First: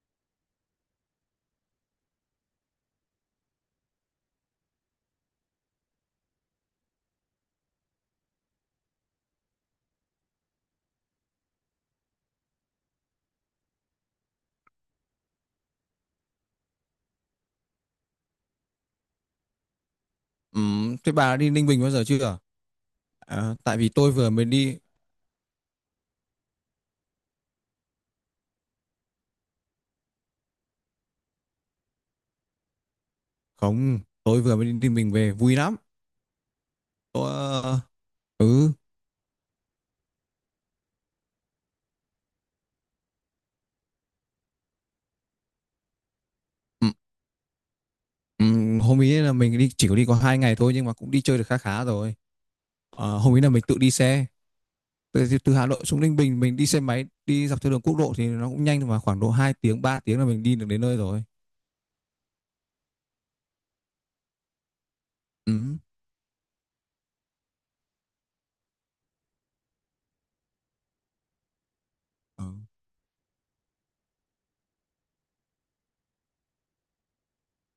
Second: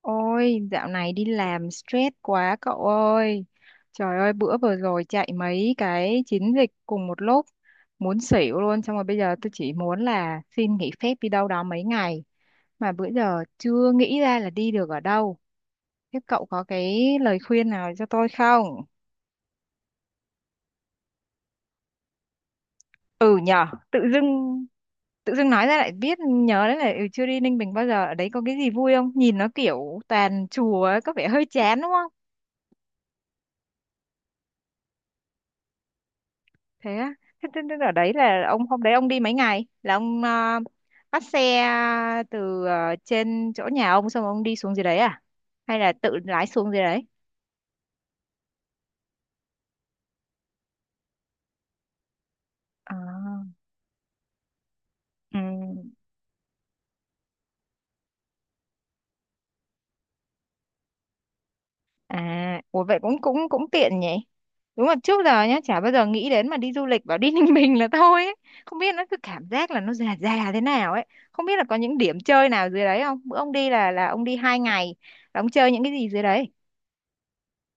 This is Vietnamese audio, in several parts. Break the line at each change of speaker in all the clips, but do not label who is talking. Ôi, dạo này đi làm stress quá cậu ơi. Trời ơi, bữa vừa rồi chạy mấy cái chiến dịch cùng một lúc, muốn xỉu luôn. Xong rồi bây giờ tôi chỉ muốn là xin nghỉ phép đi đâu đó mấy ngày. Mà bữa giờ chưa nghĩ ra là đi được ở đâu. Thế cậu có cái lời khuyên nào cho tôi không?
Thế bà đã đi Ninh Bình bao giờ chưa?
Ừ
À,
nhờ,
tại vì tôi vừa mới đi,
tự dưng nói ra lại biết nhớ đấy là chưa đi Ninh Bình bao giờ. Ở đấy có cái gì vui không? Nhìn nó kiểu toàn chùa ấy, có vẻ hơi chán đúng không?
không, tôi vừa mới đi Ninh Bình về vui lắm.
Thế á.
Tôi,
Thế
ờ,
ở đấy là ông
ừ,
hôm đấy ông đi mấy ngày là ông bắt xe từ trên chỗ nhà ông, xong ông đi xuống dưới đấy à, hay là tự lái xuống dưới
ừm,
đấy?
Hôm ấy là mình đi chỉ có đi có 2 ngày thôi, nhưng mà cũng đi chơi được khá khá rồi.
À,
Hôm ấy là mình tự đi xe từ,
ừ,
từ Hà Nội xuống Ninh Bình. Mình đi xe máy đi dọc theo đường quốc lộ thì nó cũng nhanh thôi, mà khoảng độ 2 tiếng 3 tiếng là mình đi được đến nơi rồi.
à, ủa vậy cũng cũng cũng tiện nhỉ. Đúng là trước giờ nhá
Ừm.
chả bao giờ nghĩ đến mà đi du lịch, bảo đi Ninh Bình là thôi ấy. Không biết, nó cứ cảm giác là nó già già thế nào ấy. Không biết là có những điểm
Ừ.
chơi nào dưới đấy không? Bữa ông đi là ông đi 2 ngày là ông chơi những cái gì dưới đấy?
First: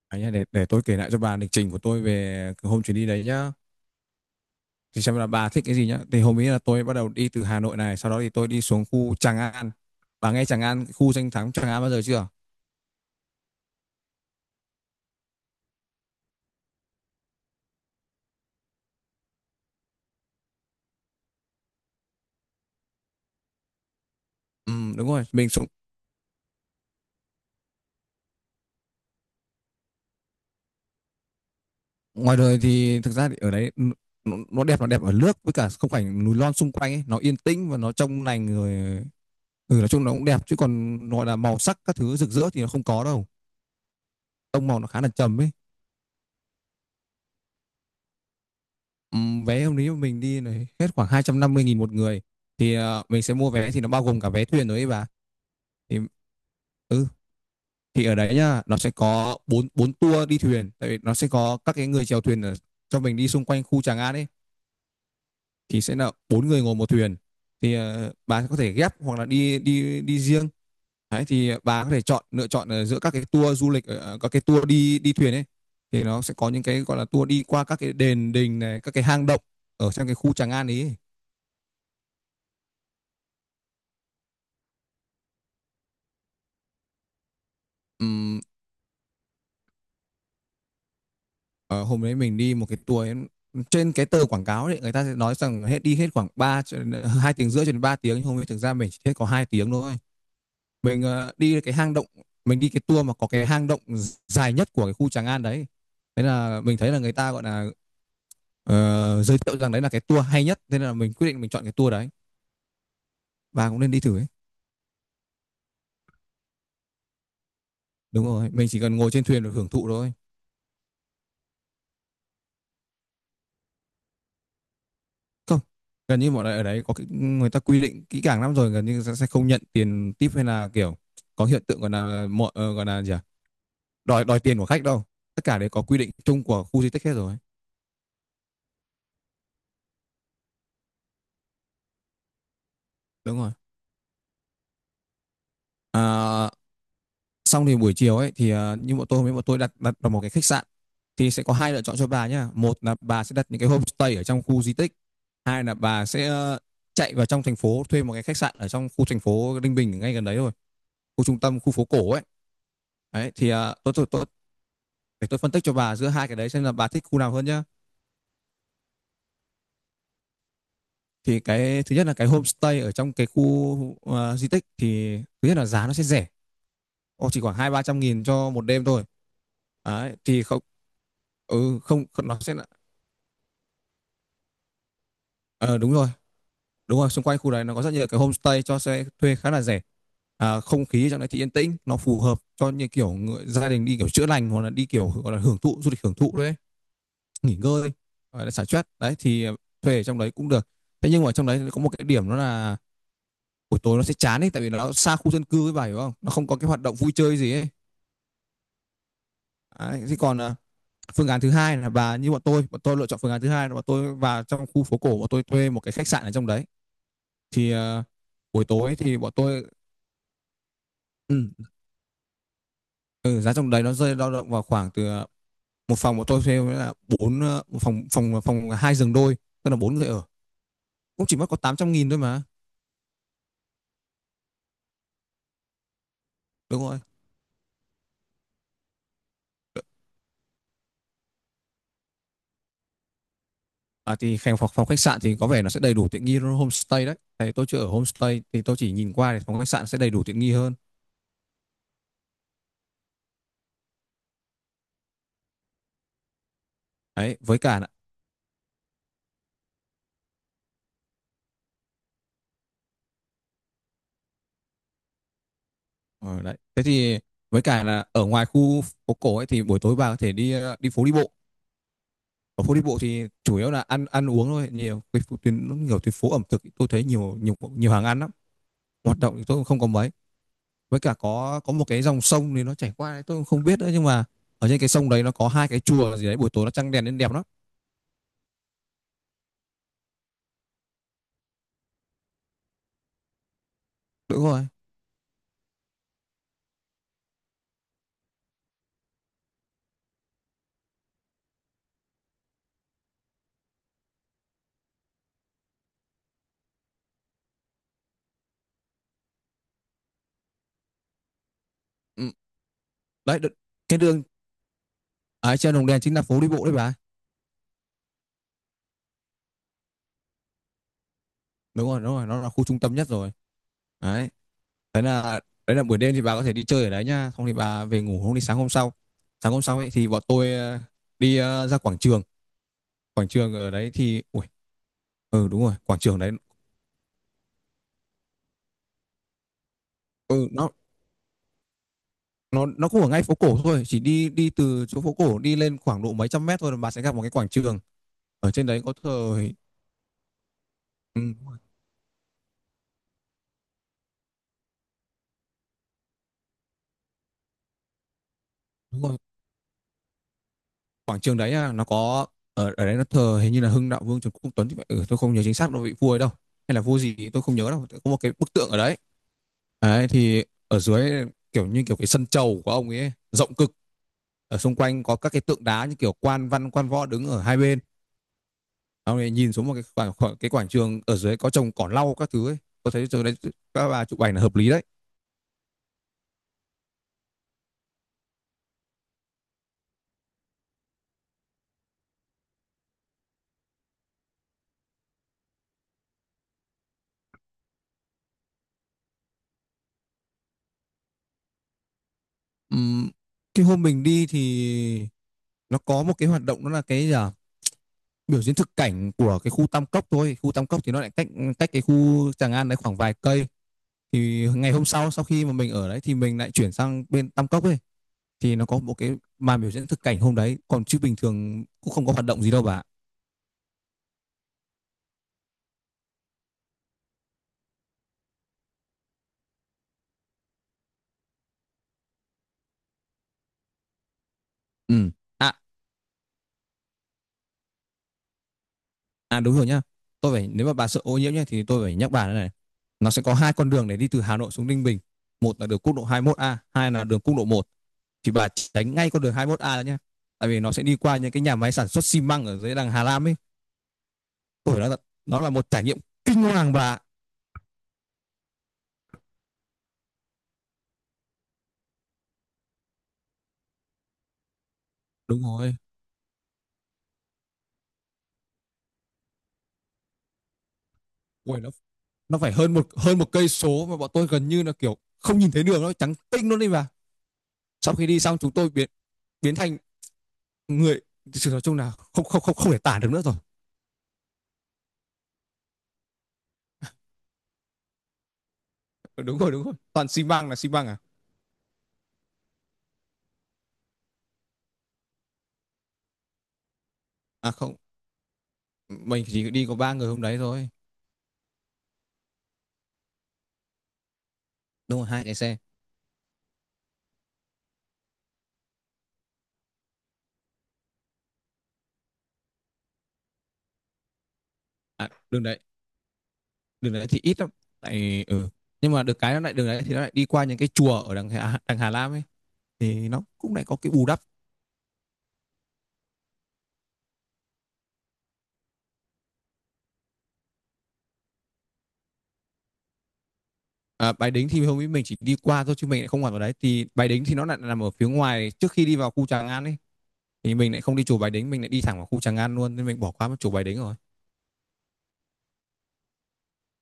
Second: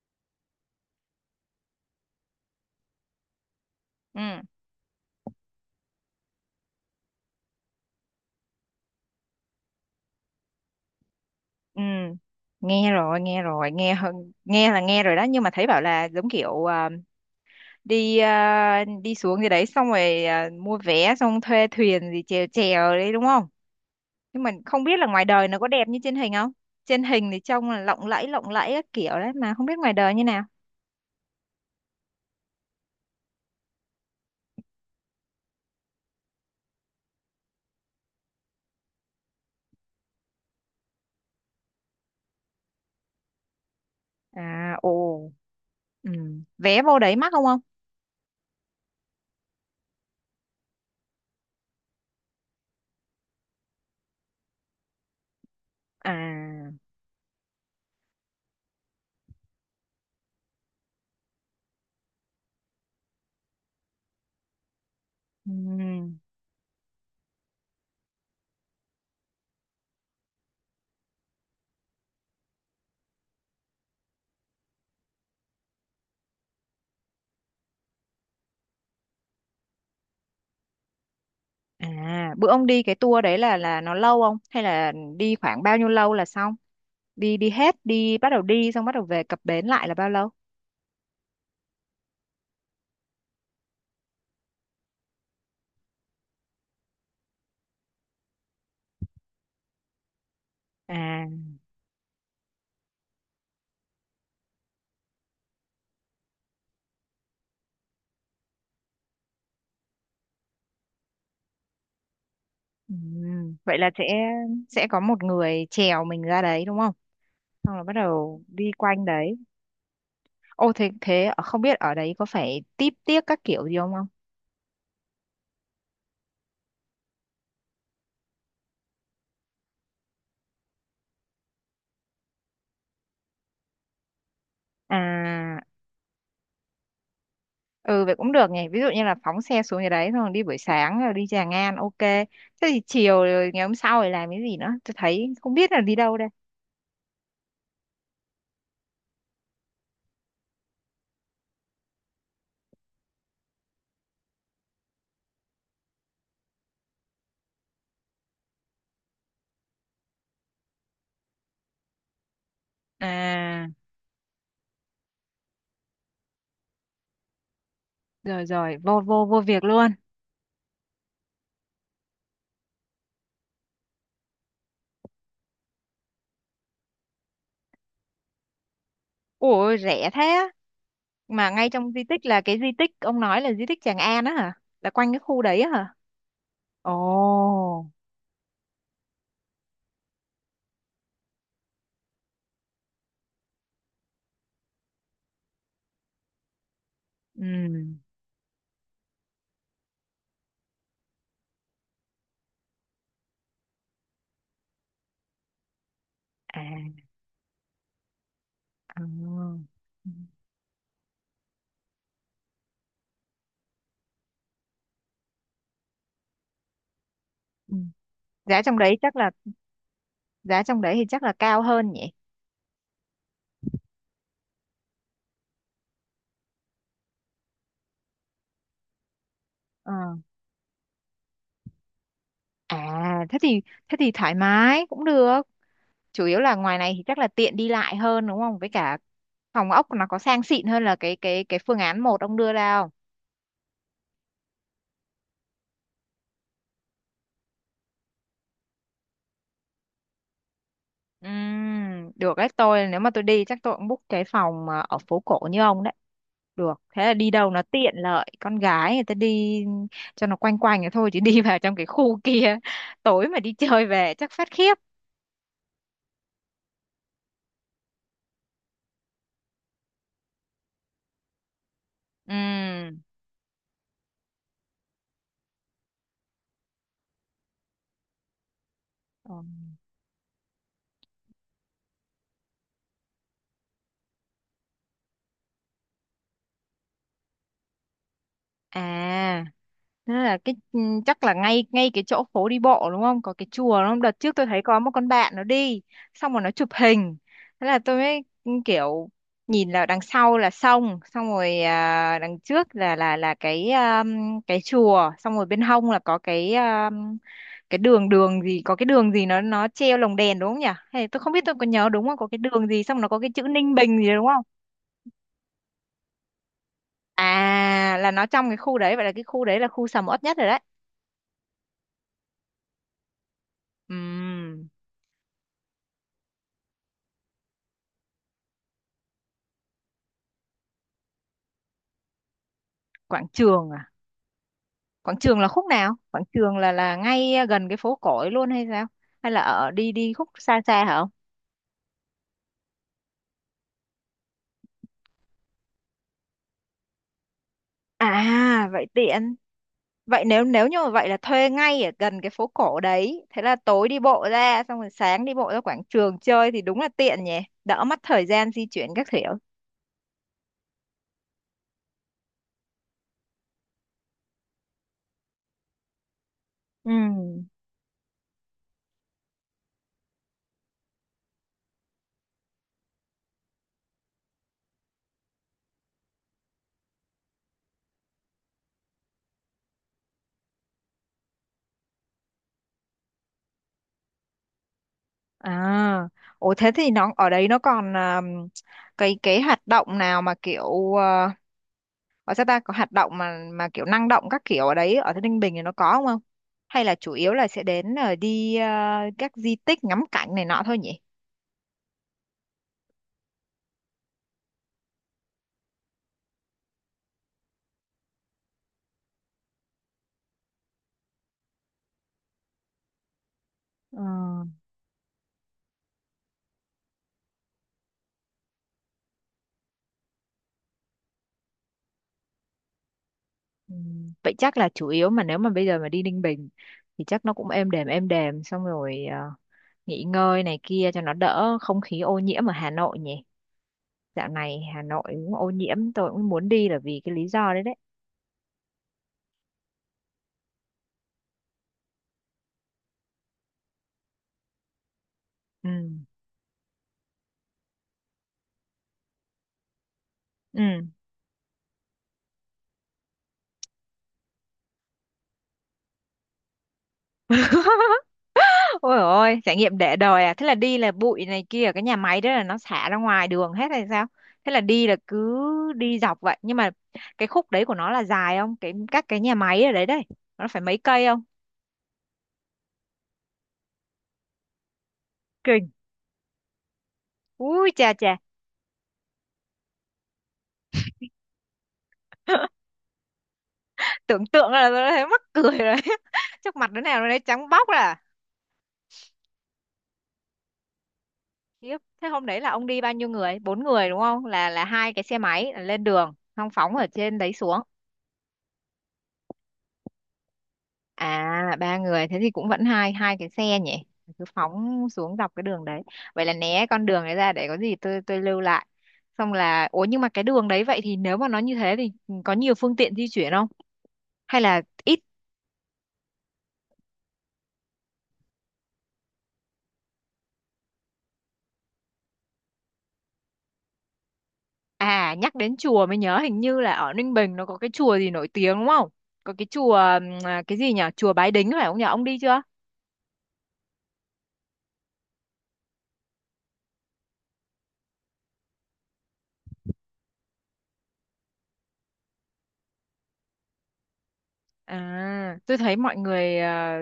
À nhá, để tôi kể lại cho bà lịch trình của tôi về hôm chuyến đi đấy nhá,
Ừ.
thì xem là bà thích cái gì nhá. Thì hôm ấy là tôi bắt đầu đi từ Hà Nội này, sau đó thì tôi đi xuống khu Tràng An. Bà nghe Tràng An, khu danh thắng Tràng
Ừ,
An bao giờ chưa?
nghe rồi, nghe rồi, nghe hơn, nghe là nghe rồi đó, nhưng mà thấy bảo là giống kiểu đi, đi xuống gì đấy, xong rồi mua vé xong thuê thuyền gì chèo chèo đấy đúng không? Nhưng mà
Ừ,
không biết là
đúng rồi,
ngoài đời
mình
nó
xuống.
có đẹp như trên hình không? Trên hình thì trông là lộng lẫy các kiểu đấy, mà không biết ngoài đời như nào.
Ngoài đời thì thực ra thì ở đấy nó đẹp là đẹp ở nước với cả không cảnh núi non xung quanh ấy, nó yên tĩnh và nó trong lành người. Ừ, nói chung nó cũng đẹp, chứ còn gọi là màu sắc các thứ rực rỡ thì nó không có đâu, tông
À,
màu nó khá là
ồ.
trầm ấy.
Ừ. Vé vô đấy mắc không ông?
Ừ, vé hôm đấy mình đi này hết khoảng 250.000 một người. Thì mình sẽ mua vé thì nó bao gồm cả vé thuyền nữa ấy bà. Thì
À.
ừ thì ở đấy nhá nó sẽ có bốn bốn tour đi thuyền, tại vì nó sẽ có các cái người chèo thuyền ở, cho mình đi xung quanh khu Tràng An ấy. Thì sẽ là
Ừ.
4 người ngồi một thuyền. Thì bà có thể ghép hoặc là đi đi đi riêng. Đấy, thì bà có thể chọn lựa chọn ở giữa các cái tour du lịch, ở các cái tour đi đi thuyền ấy. Thì nó sẽ có những cái gọi là tour đi qua các cái đền đình này, các cái hang động ở trong cái khu Tràng An ấy.
À, bữa ông đi cái tour đấy là nó lâu không? Hay là đi khoảng bao nhiêu lâu là xong? Đi đi hết, đi bắt đầu
Ừm,
đi xong bắt đầu về cập bến lại là bao lâu?
Ờ, Hôm đấy mình đi một cái tour ấy, trên cái tờ quảng cáo đấy người ta sẽ nói rằng hết đi hết khoảng 3 cho đến- ờ, 2 tiếng rưỡi cho đến 3 tiếng, nhưng hôm ấy thực ra mình chỉ hết có 2 tiếng thôi. Mình
À.
đi cái hang động, mình đi cái tour mà có cái hang động dài nhất của cái khu Tràng An đấy. Thế là mình thấy là người ta gọi là giới thiệu rằng đấy là cái tour hay nhất, thế nên là mình quyết định mình chọn cái tour đấy. Bà
Vậy
cũng
là
nên đi thử ấy.
sẽ có một người chèo mình ra đấy đúng không, xong rồi bắt
Đúng
đầu
rồi, mình
đi
chỉ cần
quanh
ngồi trên
đấy?
thuyền được hưởng thụ thôi.
Ô, thế thế không biết ở đấy có phải típ tiếc các kiểu gì không không?
Không, gần như bọn này ở đấy có cái, người ta quy định kỹ càng lắm rồi, gần như sẽ không nhận tiền tip hay là kiểu có hiện tượng gọi là mọi gọi là gì à? Đòi đòi tiền của khách đâu. Tất cả
À.
đấy có quy định chung của khu di tích hết rồi.
Ừ, vậy cũng được nhỉ. Ví dụ như là phóng xe xuống nhà đấy, xong rồi đi buổi sáng rồi đi Tràng An, ok, thế thì chiều
Đúng
rồi
rồi.
ngày hôm sau rồi làm cái gì nữa? Tôi thấy không biết là đi đâu đây.
À, xong thì buổi chiều ấy thì như bọn tôi, với bọn tôi đặt đặt vào một cái khách sạn. Thì sẽ có hai lựa chọn cho bà nhá: một là bà sẽ đặt những cái homestay ở trong khu di tích, hai là bà sẽ chạy vào trong thành phố thuê một cái khách sạn ở trong khu thành phố Ninh Bình ngay gần đấy thôi, khu trung tâm, khu phố cổ ấy. Đấy, thì
À,
à, tôi để tôi phân tích cho bà giữa hai cái đấy xem là bà thích khu nào hơn nhá.
rồi rồi, vô vô vô việc luôn.
Thì cái thứ nhất là cái homestay ở trong cái khu di tích thì thứ nhất là giá nó sẽ rẻ. Ồ, chỉ khoảng hai ba trăm nghìn cho một đêm thôi.
Ủa rẻ
Đấy,
thế
thì
á.
không.
Mà ngay
Ừ,
trong di
không,
tích
nó
là
sẽ
cái
là
di tích ông nói là di tích Tràng An á hả? Là quanh cái khu đấy á
ờ, đúng
hả?
rồi.
Ồ.
Đúng rồi, xung quanh khu đấy nó có rất nhiều cái homestay cho sẽ thuê khá là rẻ. À, không khí trong đấy thì yên tĩnh, nó phù hợp cho như kiểu người, gia đình đi kiểu chữa lành hoặc là đi kiểu gọi là hưởng thụ du lịch hưởng thụ đấy, nghỉ
Ừ.
ngơi, gọi là xả stress đấy, thì thuê ở trong đấy cũng được. Thế nhưng mà trong đấy có một cái điểm đó là buổi tối nó sẽ chán ấy, tại vì nó xa khu dân cư, với bà hiểu không, nó không có
À.
cái hoạt động vui chơi gì ấy.
Ờ.
Đấy,
Ừ.
thế còn phương án thứ hai là bà như bọn tôi lựa chọn phương án thứ hai là bọn tôi vào trong khu phố cổ, bọn tôi thuê một cái khách sạn ở trong đấy. Thì
Ừ. Giá
buổi
trong
tối
đấy chắc
thì
là
bọn tôi.
giá trong đấy thì chắc là
ừ,
cao hơn nhỉ?
ừ, Giá trong đấy nó rơi dao động vào khoảng từ một phòng bọn tôi thuê là một phòng phòng phòng 2 giường đôi, tức là 4 người
Ờ.
ở cũng chỉ mất có 800.000 thôi mà.
À thế thì thoải mái cũng được. Chủ yếu là ngoài
Đúng
này
rồi.
thì chắc là tiện đi lại hơn đúng không? Với cả phòng ốc nó có sang xịn hơn là cái phương án một ông đưa ra.
À, thì phòng phòng khách sạn thì có vẻ nó sẽ đầy đủ tiện nghi hơn homestay đấy. Tại tôi chưa ở homestay thì tôi chỉ nhìn qua thì phòng khách sạn sẽ đầy đủ tiện nghi hơn.
Được đấy, tôi nếu mà tôi đi chắc tôi cũng book cái phòng mà ở phố cổ như ông đấy được. Thế là đi
Đấy,
đâu
với
nó
cả là
tiện lợi, con gái người ta đi cho nó quanh quanh vậy thôi, chứ đi vào trong cái khu kia tối mà đi chơi về chắc phát khiếp.
ờ, đấy. Thế thì với cả là ở ngoài khu phố cổ ấy thì buổi tối bà có thể đi đi phố đi bộ. Ở phố đi bộ
Ừm.
thì chủ yếu là ăn ăn uống thôi, nhiều tuyến nhiều tuyến phố ẩm thực, tôi thấy nhiều nhiều nhiều hàng ăn lắm. Hoạt động
Ờ.
thì tôi cũng không có mấy. Với cả có một cái dòng sông thì nó chảy qua đấy, tôi cũng không biết nữa nhưng mà ở trên cái sông đấy nó có hai cái chùa gì đấy, buổi tối nó trăng đèn nên đẹp lắm.
À. Thế là cái chắc là ngay ngay cái chỗ phố đi bộ đúng không? Có cái chùa đúng không? Đợt trước
Đúng
tôi thấy
rồi.
có một con bạn nó đi, xong rồi nó chụp hình. Thế là tôi mới kiểu nhìn là đằng sau là sông, xong rồi đằng trước là cái chùa, xong rồi bên hông là có cái đường đường gì, có cái đường gì nó treo lồng đèn đúng không nhỉ? Hay tôi không biết, tôi có nhớ đúng không?
Ừ.
Có cái đường gì xong nó có cái
Đấy,
chữ Ninh
cái
Bình gì
đường.
đúng không?
Đấy, trên Đồng Đèn chính là phố đi bộ đấy bà.
À, là nó trong cái khu đấy, vậy là cái khu đấy là khu sầm uất nhất rồi đấy.
Đúng rồi, nó là khu trung tâm nhất rồi. Đấy.
Ừm.
Thế là đấy là buổi đêm thì bà có thể đi chơi ở đấy nhá, xong thì bà về ngủ hôm đi sáng hôm sau. Sáng hôm sau ấy thì bọn tôi đi ra quảng trường.
Quảng
Quảng trường
trường
ở đấy
à?
thì ui,
Quảng trường là
ừ đúng
khúc
rồi,
nào?
quảng trường
Quảng
đấy.
trường là ngay gần cái phố cổ ấy luôn hay sao? Hay là ở đi đi khúc
Ừ,
xa
nó
xa hả ông?
nó cũng ở ngay phố cổ thôi, chỉ đi đi từ chỗ phố cổ đi lên khoảng độ mấy trăm mét thôi là bà sẽ gặp một cái quảng trường. Ở trên
À,
đấy
vậy
có
tiện.
thờ.
Vậy nếu nếu như mà vậy là
Ừ,
thuê ngay ở gần cái phố cổ đấy, thế là tối đi bộ ra xong rồi sáng đi bộ ra quảng trường chơi thì đúng là tiện nhỉ, đỡ mất thời gian di chuyển
đúng
các
rồi,
kiểu.
quảng trường đấy á, nó có. Ở ở đấy nó thờ hình như là Hưng Đạo Vương Trần Quốc Tuấn thì phải, ừ, tôi không nhớ chính xác nó vị vua ấy đâu, hay là
Ừ.
vua gì tôi không nhớ, đâu có một cái bức tượng ở đấy. Đấy, thì ở dưới kiểu như kiểu cái sân chầu của ông ấy rộng cực, ở xung quanh có các cái tượng đá như kiểu quan văn quan võ đứng ở hai bên, ông ấy nhìn xuống một cái cái quảng trường ở dưới có trồng cỏ lau các thứ ấy. Tôi thấy chỗ đấy các bà chụp ảnh là hợp lý đấy.
À, ồ, thế thì nó ở đấy nó còn cái hoạt động nào mà kiểu ở sao ta, có hoạt động mà kiểu năng động các kiểu ở đấy ở thế Ninh Bình thì nó có không không? Hay là chủ yếu là sẽ đến đi các di tích ngắm cảnh này nọ thôi nhỉ?
Ừm, cái hôm mình đi thì nó có một cái hoạt động đó là cái gì à? Biểu diễn thực cảnh của cái khu Tam Cốc thôi, khu Tam Cốc thì nó lại cách cách cái khu Tràng An đấy khoảng vài cây.
Ờ,
Thì ngày hôm sau, sau khi mà mình ở đấy thì mình lại chuyển sang bên Tam Cốc ấy, thì nó có một cái màn biểu diễn thực cảnh hôm đấy còn, chứ bình thường cũng không có hoạt động gì đâu bà.
vậy chắc là chủ yếu mà nếu mà bây giờ mà đi Ninh Bình thì chắc nó cũng êm đềm êm đềm, xong rồi nghỉ ngơi này kia cho nó đỡ không khí ô nhiễm ở Hà Nội nhỉ? Dạo này Hà Nội
Ừ.
cũng ô
À.
nhiễm, tôi cũng muốn đi là vì cái lý do đấy đấy.
À, đúng rồi nhá, tôi phải, nếu mà bà sợ ô nhiễm nhá thì tôi phải nhắc bà thế này: nó sẽ có hai con đường để đi từ Hà Nội xuống Ninh Bình, một là
Ừ.
đường quốc lộ 21A, hai là đường quốc lộ một. Thì bà tránh ngay con đường 21A đó nhá, tại vì nó sẽ
Ừ.
đi qua những cái nhà máy sản xuất xi măng ở dưới đằng Hà Lam ấy. Ôi, nó là một trải nghiệm kinh hoàng bà.
Ôi ôi, trải nghiệm để đời à? Thế là đi là bụi này kia, ở cái nhà máy đó là nó xả ra ngoài đường hết hay sao? Thế là đi là cứ
Đúng rồi.
đi dọc vậy. Nhưng mà cái khúc đấy của nó là dài không? Các cái nhà máy ở đấy đấy, nó phải mấy cây không?
Ôi, nó phải hơn một cây số mà bọn tôi gần như là kiểu không nhìn thấy
Kinh.
đường, nó trắng tinh luôn đi bà.
Ui chà
Sau khi
chà,
đi xong, chúng tôi biến biến thành người, sự nói chung là không không không không thể tả được nữa rồi.
tưởng tượng là tôi đã thấy mắc cười rồi. Chắc mặt đứa nào nó đấy trắng bóc ra. À.
Ừ. Đúng rồi, đúng rồi. Toàn xi măng là xi măng à?
Thế hôm đấy là ông đi bao nhiêu người? Bốn người đúng không? Là hai cái xe máy là lên đường, xong phóng ở trên đấy
À
xuống.
không, mình chỉ đi có 3 người hôm đấy thôi.
À, ba người thế thì cũng vẫn hai hai cái xe nhỉ. Cứ phóng
Đúng rồi,
xuống
hai
dọc
cái
cái
xe.
đường đấy. Vậy là né con đường đấy ra, để có gì tôi lưu lại. Xong là ủa nhưng mà cái đường đấy vậy, thì nếu mà nó như thế thì có nhiều phương tiện di chuyển không? Hay là ít?
À, đường đấy thì ít lắm. Tại ừ. Nhưng mà được cái nó lại, đường đấy thì nó lại đi qua những cái chùa ở đằng Hà Lam ấy, thì nó cũng lại có cái bù đắp.
À, nhắc đến chùa mới nhớ, hình như là ở Ninh Bình nó có cái chùa gì nổi tiếng đúng không? Có cái chùa cái gì nhỉ? Chùa Bái Đính phải không nhỉ? Ông đi chưa?
À, Bái Đính thì hôm ấy mình chỉ đi qua thôi chứ mình lại không hoạt vào đấy. Thì Bái Đính thì nó lại nằm ở phía ngoài trước khi đi vào khu Tràng An ấy. Thì mình lại không đi chùa Bái Đính, mình lại đi thẳng vào khu Tràng An luôn nên mình bỏ qua mất chùa Bái Đính rồi.
À, tôi thấy mọi người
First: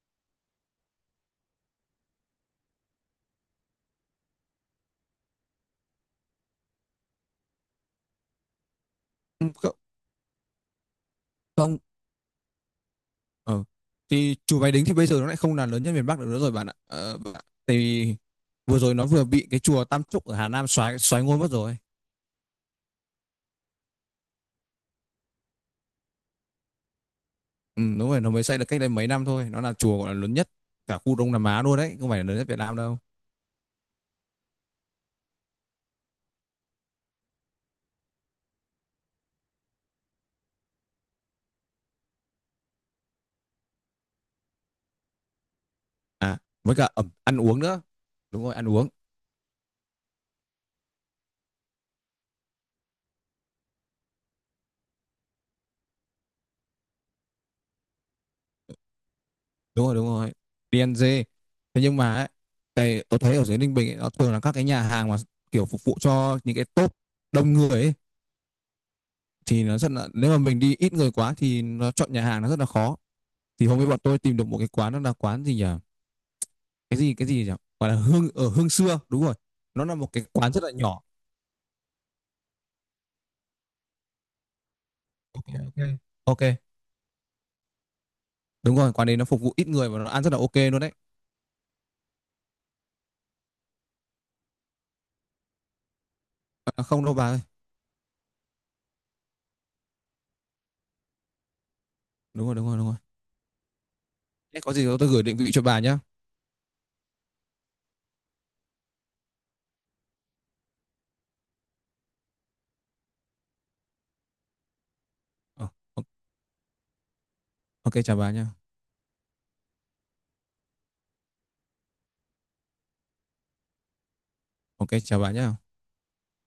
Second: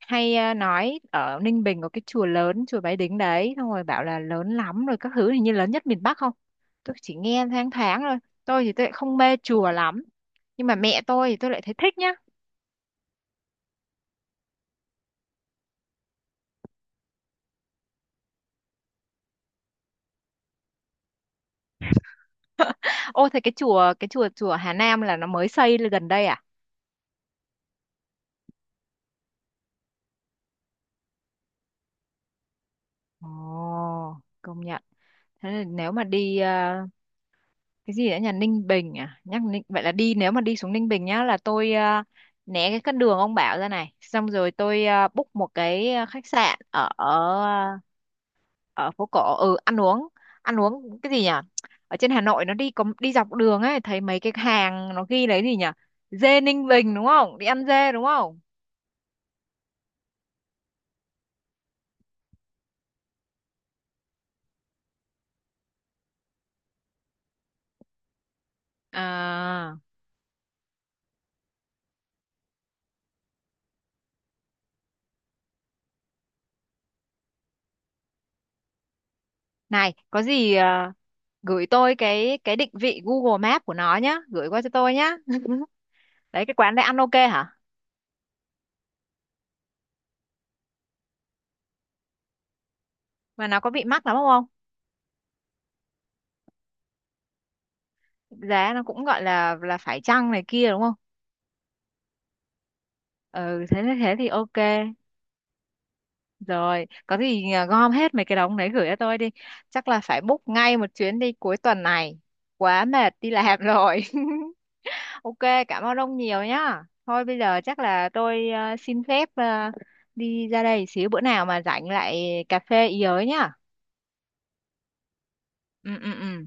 hay nói ở Ninh Bình có cái chùa lớn, chùa Bái Đính đấy, xong rồi bảo là lớn lắm rồi các thứ, hình như lớn nhất miền Bắc không? Tôi chỉ nghe thoáng thoáng thôi. Tôi thì tôi lại không mê
Ừ.
chùa lắm. Nhưng mà mẹ tôi thì tôi lại thấy
Không,
thích nhá.
ờ. Thì chùa Bái Đính thì bây giờ nó lại không là lớn nhất miền Bắc được nữa rồi bạn ạ. Vừa rồi nó vừa bị cái chùa Tam Trúc ở Hà Nam xoáy xoáy ngôi mất rồi.
Ô, thế cái chùa, chùa Hà Nam là nó mới xây lên gần đây à?
Ừ, đúng rồi, nó mới xây được cách đây mấy năm thôi. Nó là chùa gọi là lớn nhất cả khu Đông Nam Á luôn đấy, không phải là lớn nhất Việt Nam đâu.
Ồ, công nhận. Thế là nếu mà đi cái gì đã, nhà Ninh Bình, à, nhắc Ninh, vậy là đi nếu mà đi xuống Ninh Bình nhá là tôi né cái con đường ông bảo ra này, xong rồi tôi book một cái khách
À,
sạn
với
ở
cả ăn uống
ở
nữa. Đúng rồi, ăn uống.
ở phố cổ. Ừ, ăn uống, ăn uống cái gì nhỉ? Ở trên Hà Nội nó đi có đi dọc đường ấy, thấy mấy cái hàng nó ghi lấy gì nhỉ, dê Ninh Bình đúng không, đi ăn dê đúng không?
Đúng rồi, đúng rồi. DNG. Thế nhưng mà ấy, cái tôi thấy ở dưới Ninh Bình ấy, nó thường là các cái nhà hàng mà kiểu phục vụ cho những cái top đông người ấy, thì
À,
nó rất là, nếu mà mình đi ít người quá thì nó chọn nhà hàng nó rất là khó. Thì hôm ấy bọn tôi tìm được một cái quán, nó là quán gì nhỉ, cái gì nhỉ, gọi là hương xưa, đúng rồi. Nó
này
là một
có
cái quán
gì
rất là nhỏ.
gửi tôi cái định vị Google Maps của nó nhá, gửi qua cho tôi nhá.
OK, ok, ok.
Đấy, cái quán đấy ăn ok hả?
Đúng rồi, quán đấy nó phục vụ ít người và nó ăn rất là ok luôn đấy.
Mà nó có bị mắc lắm không?
À, không đâu bà ơi.
Giá nó cũng gọi là phải chăng này kia đúng không?
Đúng rồi, đúng rồi, đúng rồi.
Ừ, thế thế thì ok.
Thế có gì tôi gửi định vị cho bà nhá.
Rồi, có gì gom hết mấy cái đống đấy gửi cho tôi đi. Chắc là phải book ngay một chuyến đi cuối tuần này, quá mệt đi làm rồi. Ok,
Ờ,
cảm ơn ông nhiều nhá. Thôi bây giờ chắc
ok,
là
chào bà nhá.
tôi xin phép đi ra đây xíu, bữa nào mà rảnh lại cà phê ý ới nhá.
OK, chào bà nhá.
Ừ, ừ, ừ.